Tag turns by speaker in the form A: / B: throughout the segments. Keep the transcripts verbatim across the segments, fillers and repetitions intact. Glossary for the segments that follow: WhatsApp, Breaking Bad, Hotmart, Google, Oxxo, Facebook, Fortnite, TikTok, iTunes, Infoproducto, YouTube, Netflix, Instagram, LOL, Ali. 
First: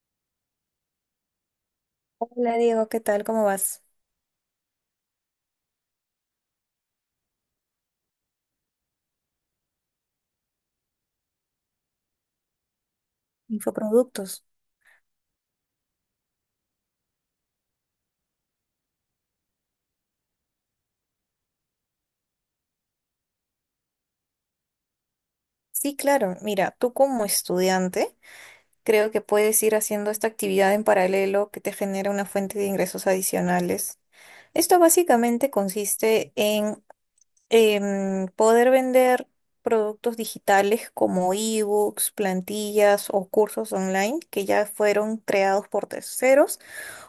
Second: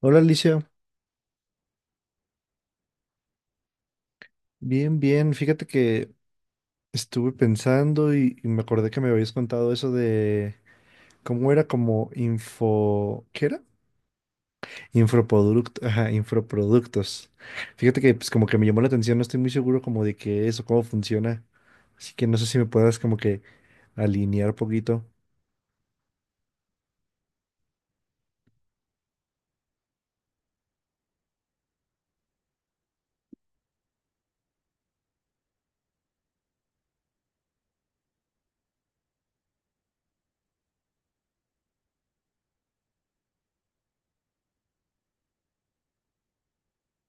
A: Hola Alicia,
B: Hola Diego, ¿qué tal? ¿Cómo vas?
A: bien, bien. Fíjate que estuve pensando y, y me acordé que me habías contado eso de cómo era como info, ¿qué era?
B: Infoproductos.
A: Infoproducto, ajá, infoproductos. Fíjate que pues como que me llamó la atención, no estoy muy seguro como de qué es o cómo funciona. Así que no sé si me puedas como que alinear poquito.
B: Sí, claro. Mira, tú como estudiante, creo que puedes ir haciendo esta actividad en paralelo que te genera una fuente de ingresos adicionales. Esto básicamente consiste en em, poder vender productos digitales como ebooks, plantillas o cursos online que ya fueron creados por terceros.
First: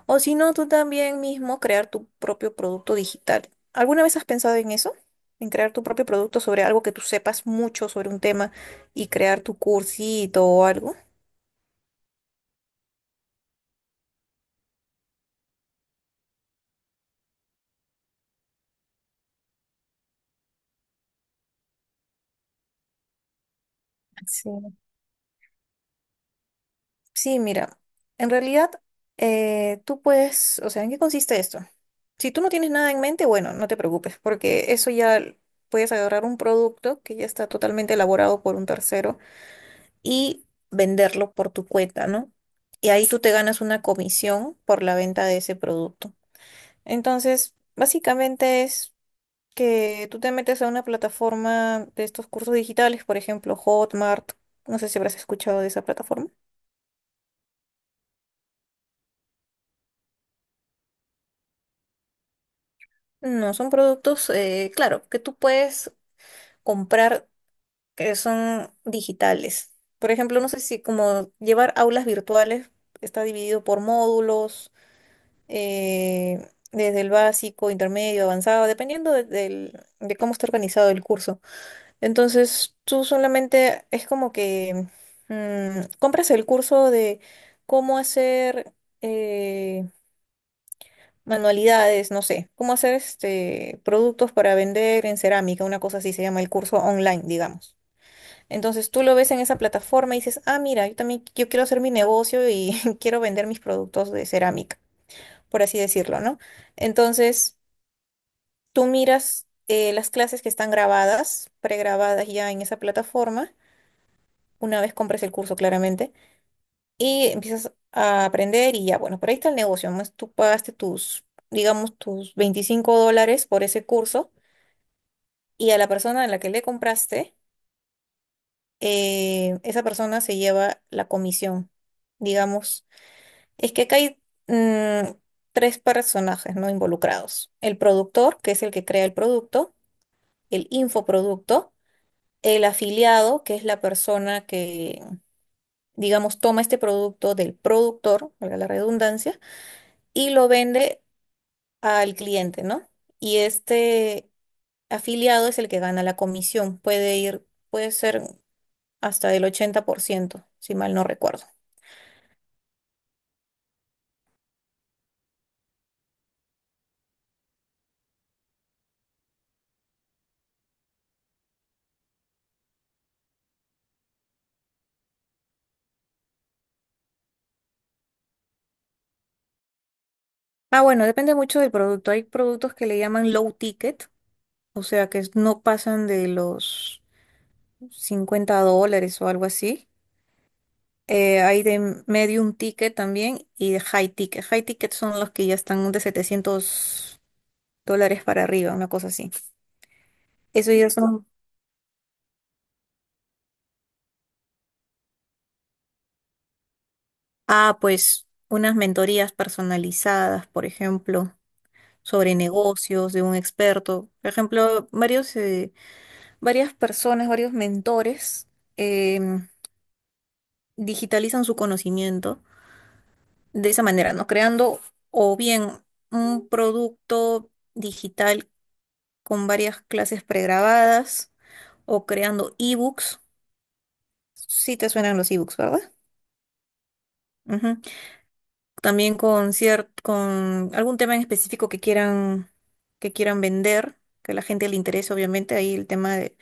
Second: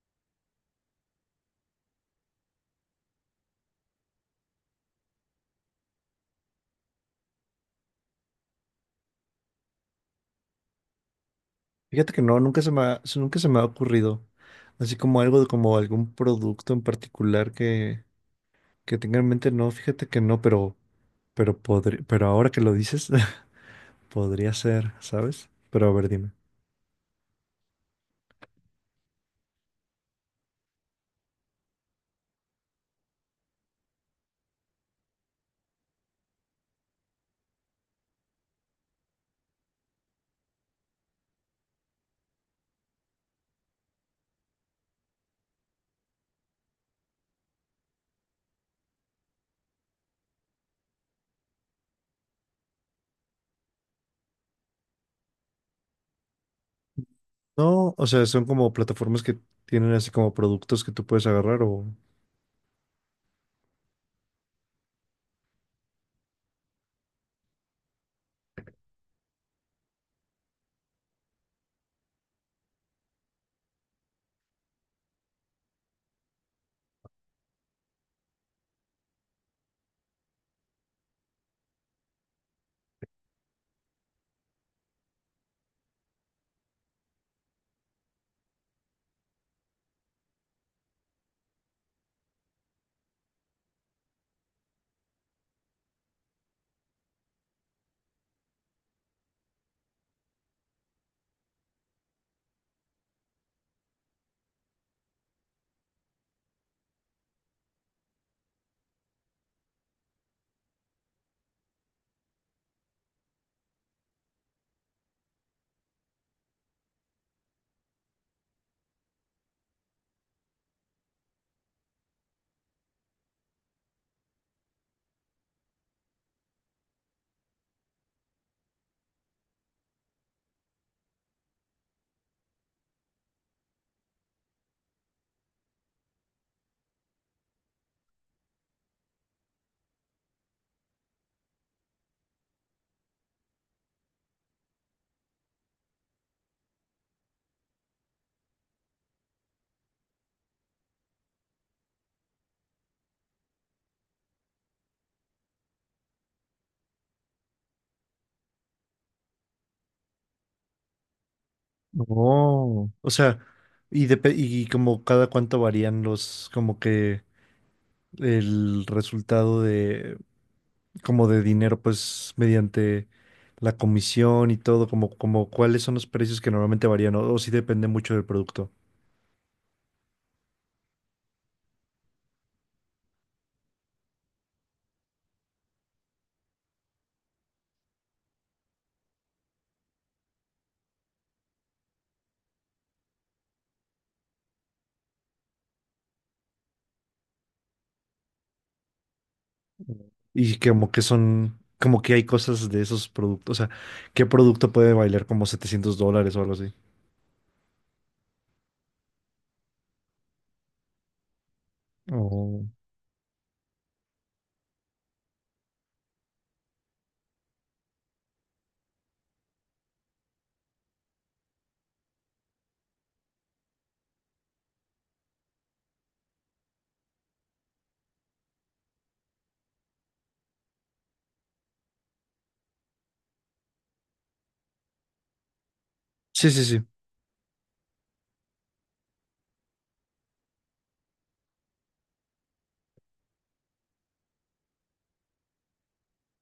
B: O si no, tú también mismo crear tu propio producto digital. ¿Alguna vez has pensado en eso? En crear tu propio producto sobre algo que tú sepas mucho sobre un tema y crear tu cursito o algo.
A: Fíjate que no, nunca se me ha, nunca se me ha ocurrido. Así como algo de como algún producto en particular que, que tenga en mente, no, fíjate que no, pero Pero podri- pero ahora que lo dices,
B: Sí.
A: podría ser, ¿sabes? Pero a ver, dime.
B: Sí, mira, en realidad eh, tú puedes, o sea, ¿en qué consiste esto? Si tú no tienes nada en mente, bueno, no te preocupes, porque eso ya l- puedes agarrar un producto que ya está totalmente elaborado por un tercero y venderlo por tu cuenta, ¿no? Y ahí tú te ganas una comisión por la venta de ese producto. Entonces, básicamente es que tú te metes a una plataforma de estos cursos digitales, por ejemplo, Hotmart. No sé si habrás escuchado de esa plataforma.
A: No, o sea, son como plataformas que tienen así como productos que tú puedes agarrar o...
B: No, son productos, eh, claro, que tú puedes comprar que son digitales. Por ejemplo, no sé si como llevar aulas virtuales está dividido por módulos eh, desde el básico, intermedio, avanzado, dependiendo de, del- de cómo está organizado el curso. Entonces, tú solamente es como que mm, compras el curso de cómo hacer eh, manualidades, no sé, cómo hacer este, productos para vender en cerámica, una cosa así se llama el curso online, digamos. Entonces tú lo ves en esa plataforma y dices, ah, mira, yo también yo quiero hacer mi negocio y quiero vender mis productos de cerámica, por así decirlo, ¿no? Entonces, tú miras eh, las clases que están grabadas, pregrabadas ya en esa plataforma, una vez compres el curso claramente, y empiezas a aprender y ya, bueno, por ahí está el negocio, más tú pagaste tus, digamos, tus veinticinco dólares por ese curso y a la persona a la que le compraste, eh, esa persona se lleva la comisión, digamos. Es que acá hay mm, tres personajes, ¿no? Involucrados. El productor, que es el que crea el producto, el infoproducto, el afiliado, que es la persona que, digamos, toma este producto del productor, valga la redundancia, y lo vende al cliente, ¿no? Y este afiliado es el que gana la comisión. Puede ir, puede ser hasta el ochenta por ciento si mal no recuerdo.
A: No. O sea, y, depe- y como cada cuánto varían los, como que el resultado de, como de dinero, pues mediante la comisión y todo, como, como cuáles son los precios que normalmente varían o, o si depende mucho del producto.
B: Ah, bueno, depende mucho del producto. Hay productos que le llaman low ticket, o sea, que no pasan de los cincuenta dólares o algo así. Eh, hay de medium ticket también y de high ticket. High ticket son los que ya están de setecientos dólares para arriba, una cosa así.
A: Y que
B: Eso ya
A: como que
B: son,
A: son, como que hay cosas de esos productos. O sea, ¿qué producto puede valer como setecientos dólares o algo así?
B: ah, pues unas mentorías personalizadas, por ejemplo, sobre
A: Oh.
B: negocios de un experto. Por ejemplo, varios, eh, varias personas, varios mentores em, digitalizan su conocimiento de esa manera, ¿no? Creando o bien un producto digital con varias clases pregrabadas o creando ebooks. Sí te suenan los ebooks, ¿verdad?
A: Sí, sí, sí.
B: Ujú. También con cier- con algún tema en específico que quieran, que quieran vender, que a la gente le interese, obviamente, ahí el tema de,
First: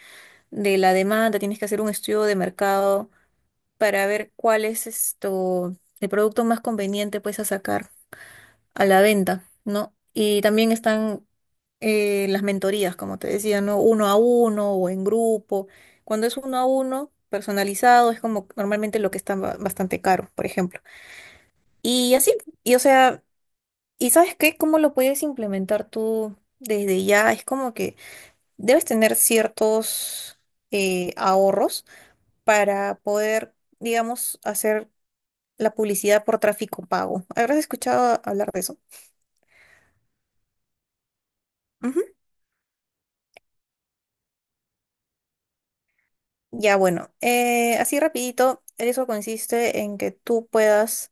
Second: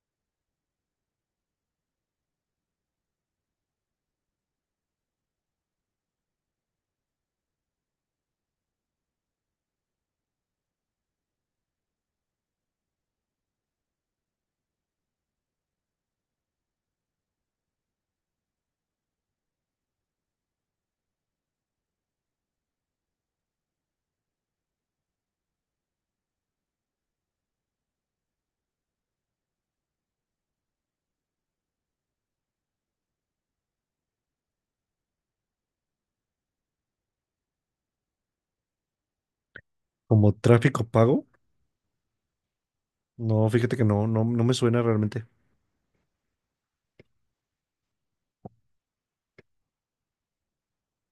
B: de la demanda, tienes que hacer un estudio de mercado para ver cuál es esto, el producto más conveniente pues a sacar a la venta, ¿no? Y también están eh, las mentorías, como te decía, ¿no? Uno a uno o en grupo. Cuando es uno a uno, personalizado, es como normalmente lo que está ba- bastante caro, por ejemplo. Y así, y o sea, ¿y sabes qué? ¿Cómo lo puedes implementar tú desde ya? Es como que debes tener ciertos eh, ahorros para poder, digamos, hacer la publicidad por tráfico pago. ¿Habrás escuchado hablar de eso?
A: Como tráfico pago. No, fíjate que no, no, no me suena realmente.
B: Ya, bueno, eh, así rapidito, eso consiste en que tú puedas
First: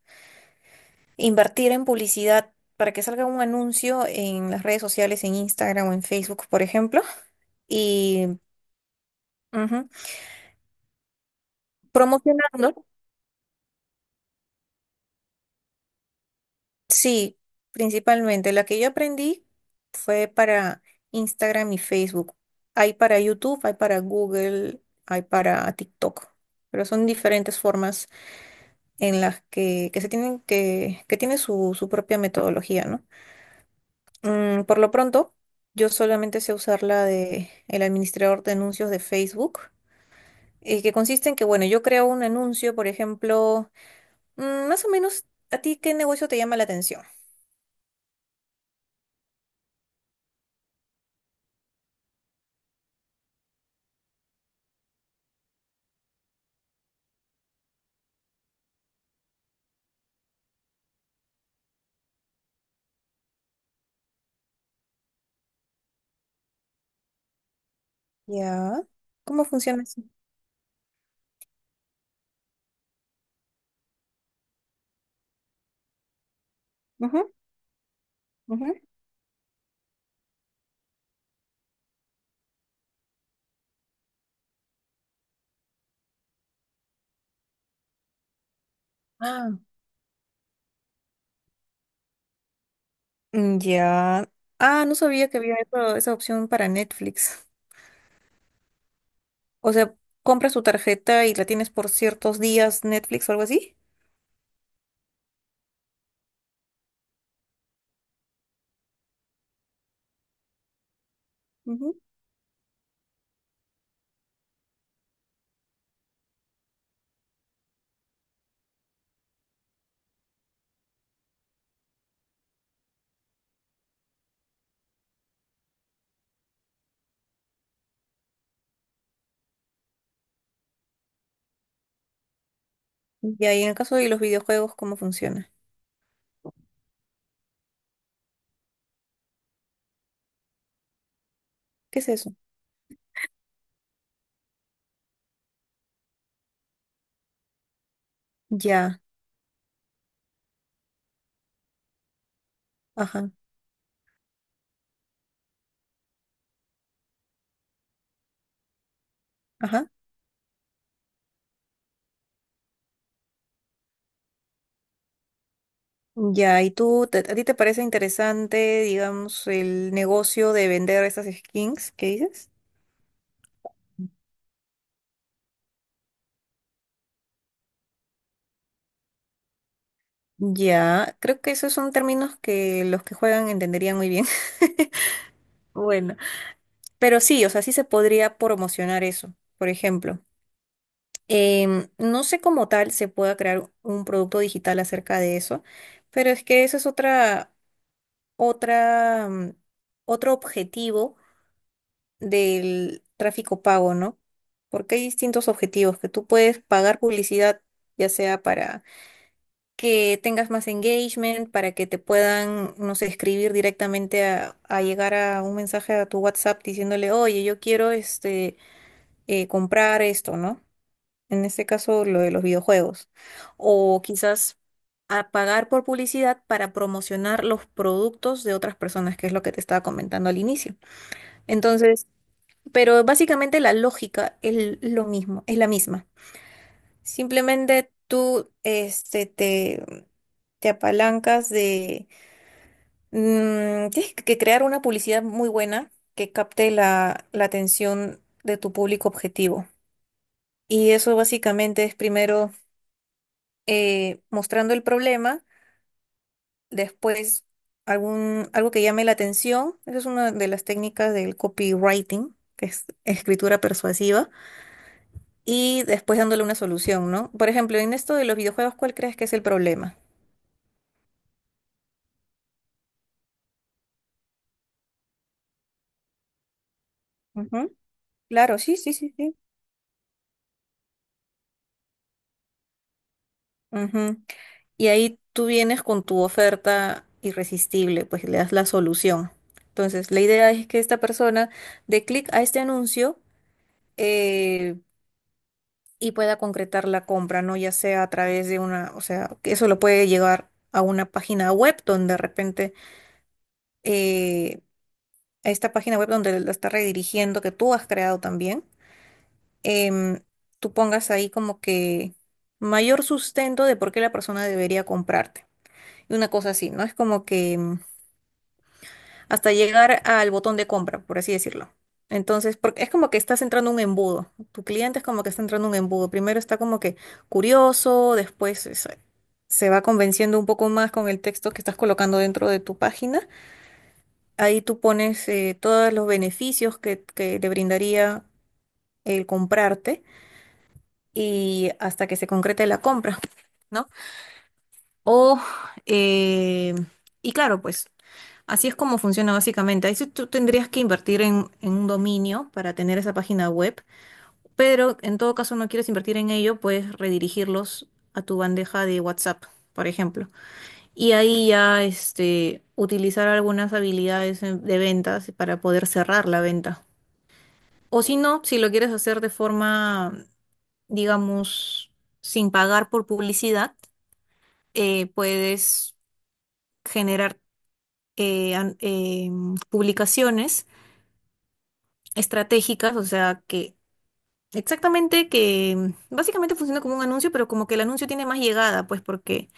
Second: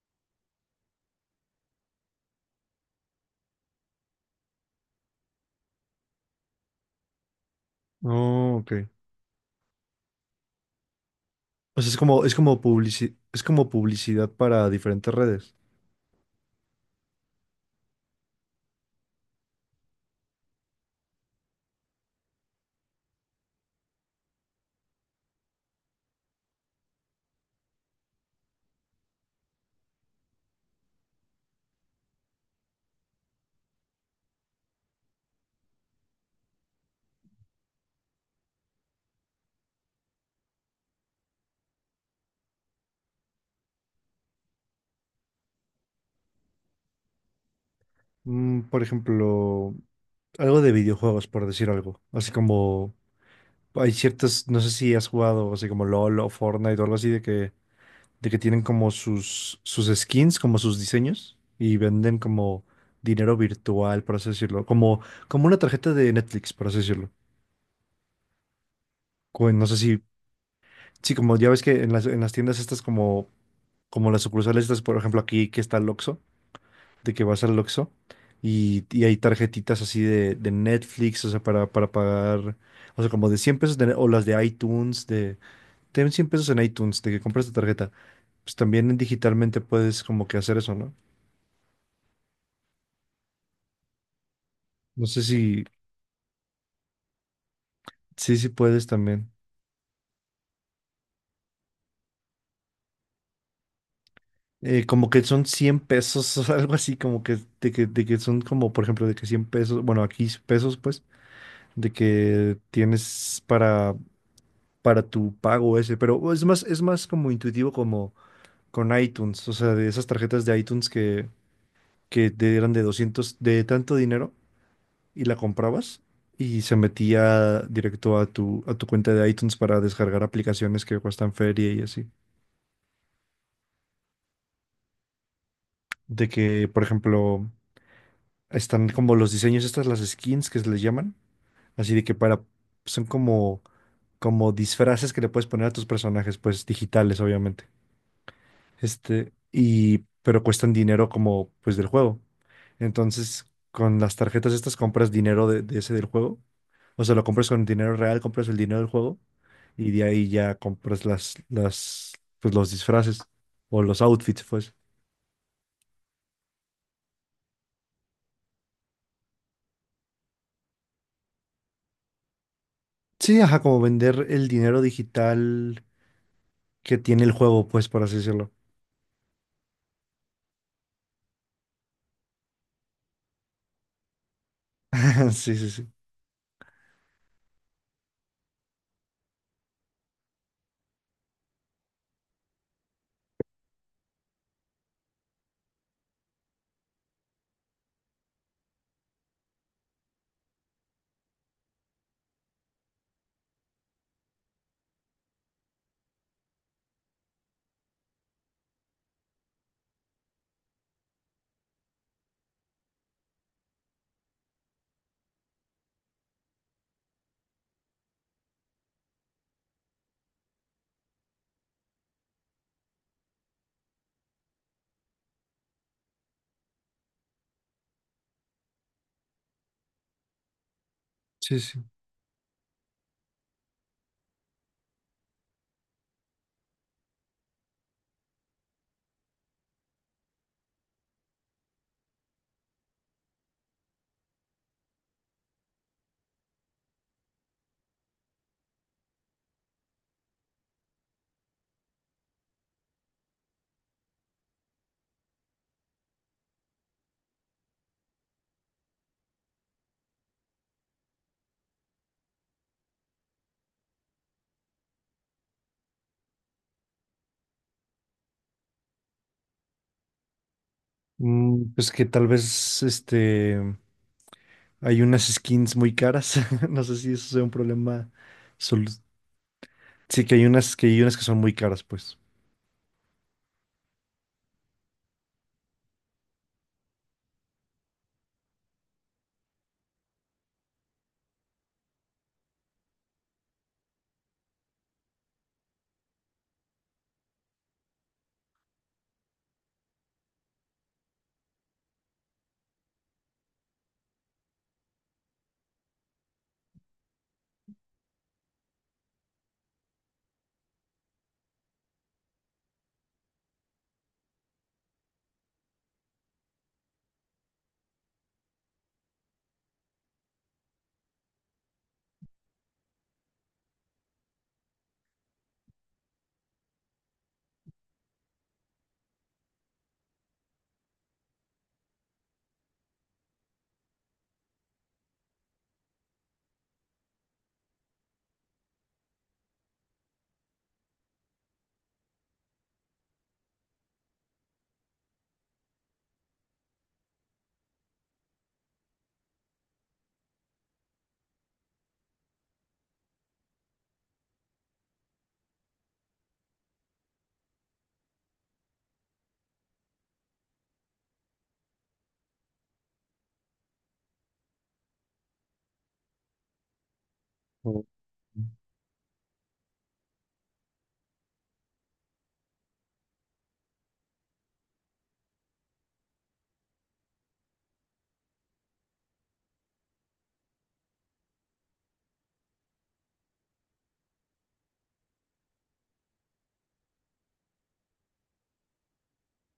B: invertir en publicidad para que salga un anuncio en las redes sociales, en Instagram o en Facebook, por ejemplo, y
A: Oh, ok.
B: ujú,
A: O sea, es como, es como
B: promocionando,
A: publici- es como publicidad para diferentes redes.
B: sí, principalmente. La que yo aprendí fue para Instagram y Facebook. Hay para YouTube, hay para Google, hay para TikTok, pero son diferentes formas en las que, que se tienen que, que tiene su, su propia metodología, ¿no? Mm, por lo pronto, yo solamente sé usar la de el administrador de anuncios de Facebook, eh, que consiste en que, bueno, yo creo un anuncio, por ejemplo, mm, más o menos, ¿a ti qué negocio te llama la atención?
A: Mm, por ejemplo, algo de videojuegos, por decir algo. Así como hay ciertas, no sé si has jugado así como LOL o Fortnite o algo así de que de que tienen como sus, sus skins, como sus diseños, y venden como dinero virtual, por así decirlo, como, como una tarjeta de Netflix, por así decirlo.
B: Ya. ¿Cómo
A: Cu- No sé
B: funciona
A: si,
B: eso?
A: sí, como ya ves que en las, en las tiendas estas como, como las sucursales estas, por ejemplo, aquí que está el Oxxo, de que
B: Ujú,
A: vas al Oxxo
B: ujú.
A: y, y hay tarjetitas así de, de Netflix, o sea, para, para pagar, o sea, como de cien pesos, de- o las de iTunes, de, ten cien pesos en iTunes, de que compras tu tarjeta. Pues también
B: Ah,
A: digitalmente puedes como que hacer eso, ¿no?
B: mm, ya. Ah, no
A: No sé
B: sabía que
A: si
B: había eso- esa opción para Netflix.
A: Sí, sí puedes también.
B: O sea, compras tu tarjeta y la tienes por ciertos días Netflix o algo así.
A: Eh, como que son cien pesos algo así, como que de, que de que son como, por ejemplo, de que cien pesos, bueno, aquí pesos, pues, de
B: Ujú.
A: que tienes para, para tu pago ese, pero es más, es más como intuitivo como con iTunes, o sea, de esas tarjetas de iTunes que, que te eran de doscientos de tanto dinero y la comprabas y se metía directo a tu, a tu cuenta de iTunes para descargar aplicaciones que cuestan feria y así.
B: Ya, y en el caso de los videojuegos, ¿cómo funciona?
A: De que, por ejemplo... Están como los diseños, estas las skins que se les llaman. Así
B: ¿Qué
A: de
B: es
A: que
B: eso?
A: para, son como, como disfraces que le puedes poner a tus personajes, pues digitales, obviamente.
B: Ya,
A: Este, y, pero cuestan dinero como, pues del juego.
B: ajá,
A: Entonces, con las tarjetas estas compras dinero de, de ese del juego. O sea, lo compras con dinero real, compras el dinero del juego y
B: ajá.
A: de ahí ya compras las, las, pues los disfraces o los outfits, pues.
B: Ya, ¿y tú, te- a ti te parece interesante, digamos, el negocio de vender esas skins que dices?
A: Sí, ajá, como vender el dinero digital que tiene el juego, pues, por así decirlo.
B: Ya, creo que esos son términos que los que juegan entenderían muy bien.
A: Sí, sí, sí.
B: Bueno, pero sí, o sea, sí se podría promocionar eso. Por ejemplo, em, no sé cómo tal se pueda crear un producto digital acerca de eso, pero es que eso es otra, otra, mm, otro objetivo del tráfico pago, ¿no? Porque hay distintos objetivos que tú puedes pagar publicidad, ya sea para que tengas más engagement, para que te puedan, no sé, escribir directamente a, a llegar a un mensaje a tu WhatsApp diciéndole, oye, yo quiero este, eh, comprar esto, ¿no? En este caso, lo de los videojuegos. O quizás a pagar por publicidad para promocionar los productos de otras personas, que es lo que te estaba comentando al inicio.
A: Sí, sí.
B: Entonces, pero básicamente la lógica es lo mismo, es la misma. Simplemente tú este, te, te apalancas de... mm, tienes que crear una publicidad muy buena que capte la, la atención de tu público objetivo. Y eso básicamente es primero eh, mostrando el problema, después algún, algo que llame la atención. Esa es una de las técnicas del copywriting, que es escritura persuasiva y después dándole una solución, ¿no? Por ejemplo, en esto de los videojuegos, ¿cuál crees que es el problema?
A: Mm, pues que tal vez este hay unas skins muy caras. No sé si eso sea un
B: Ujú,
A: problema.
B: claro, sí, sí,
A: solu-
B: sí, sí.
A: Sí, que hay unas que hay unas que son muy caras, pues.
B: Ujú. Y ahí tú vienes con tu oferta irresistible, pues le das la solución. Entonces, la idea es que esta persona dé clic a este anuncio eh, y pueda concretar la compra, ¿no? Ya sea a través de una, o sea, que eso lo puede llegar a una página web donde de repente, eh, a esta página web donde la está redirigiendo, que tú has creado también. em, Tú pongas ahí como que mayor sustento de por qué la persona debería comprarte. Y una cosa así, ¿no? Es como que em, hasta llegar al botón de compra, por así decirlo. Entonces, porque es como que estás entrando en un embudo. Tu cliente es como que está entrando en un embudo. Primero está como que curioso, después es- se va convenciendo un poco más con el texto que estás colocando dentro de tu página. Ahí tú pones eh, todos los beneficios que, que le brindaría el comprarte, y hasta que se concrete la compra, ¿no? O, eh, y claro, pues así es como funciona básicamente. Ahí sí tú tendrías que invertir en, en un dominio para tener esa página web, pero en todo caso no quieres invertir en ello, puedes redirigirlos a tu bandeja de WhatsApp, por ejemplo. Y ahí ya este, utilizar algunas habilidades en- de ventas para poder cerrar la venta.
A: Oh,
B: O si no, si lo quieres hacer de forma, digamos, sin pagar por publicidad eh, puedes generar eh, an- eh, publicaciones estratégicas, o sea, que exactamente que mm, básicamente funciona como un anuncio, pero como que el anuncio tiene más llegada, pues porque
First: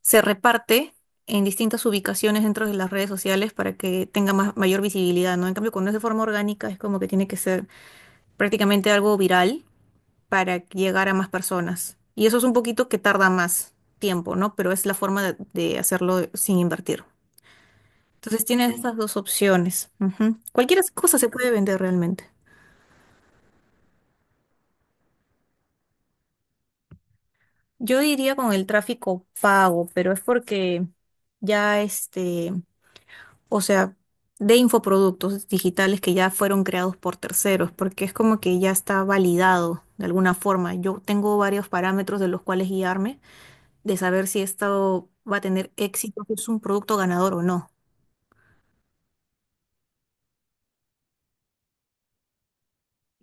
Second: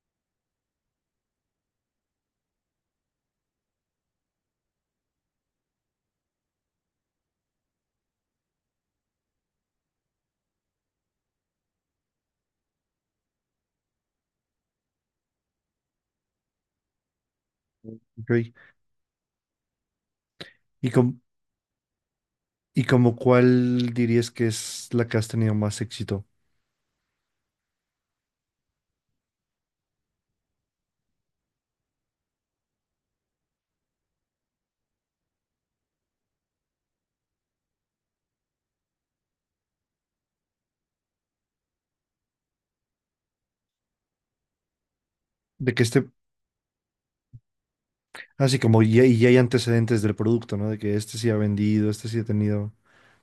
B: se reparte en distintas ubicaciones dentro de las redes sociales para que tenga más, mayor visibilidad, ¿no? En cambio, cuando es de forma orgánica, es como que tiene que ser prácticamente algo viral para llegar a más personas. Y eso es un poquito que tarda más tiempo, ¿no? Pero es la forma de de hacerlo sin invertir. Entonces
A: ok.
B: tienes, sí, estas dos opciones. Ujú. Cualquier
A: ¿Y
B: cosa
A: com-
B: se puede vender realmente.
A: ¿Y como cuál dirías que es la que has tenido más éxito?
B: Yo diría con el tráfico pago, pero es porque ya este, o sea, de infoproductos digitales que ya fueron creados por terceros, porque es como que ya está validado de alguna forma. Yo tengo varios parámetros de los cuales guiarme, de saber si esto va a tener
A: De que este,
B: éxito, si es un producto ganador o no.
A: Así como ya, y ya hay antecedentes del producto, ¿no? De que este sí ha vendido, este sí ha tenido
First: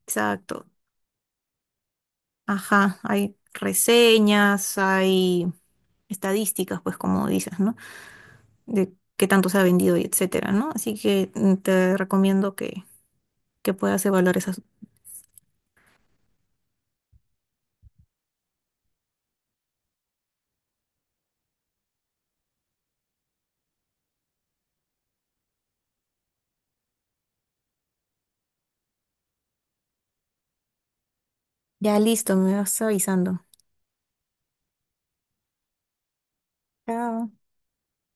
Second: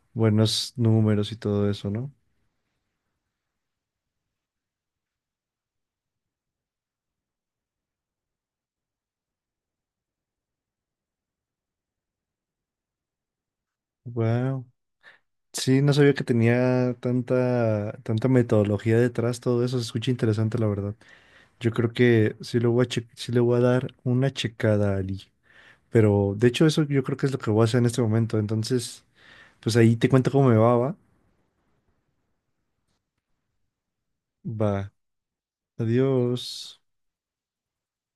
B: Exacto.
A: buenos números y todo eso, ¿no?
B: Ajá, hay reseñas, hay estadísticas, pues como dices, ¿no? De qué tanto se ha vendido y etcétera, ¿no? Así que mm, te recomiendo que, que puedas evaluar esas.
A: Wow. Sí, no sabía que tenía tanta, tanta metodología detrás, todo eso se escucha interesante, la verdad. Yo creo que sí le voy a che- sí le voy a dar una checada a Ali. Pero de hecho eso yo creo que es lo que voy a hacer en este momento. Entonces, pues ahí te cuento cómo me va, va.
B: Ya listo, me vas avisando.
A: Va. Adiós.
B: Chao.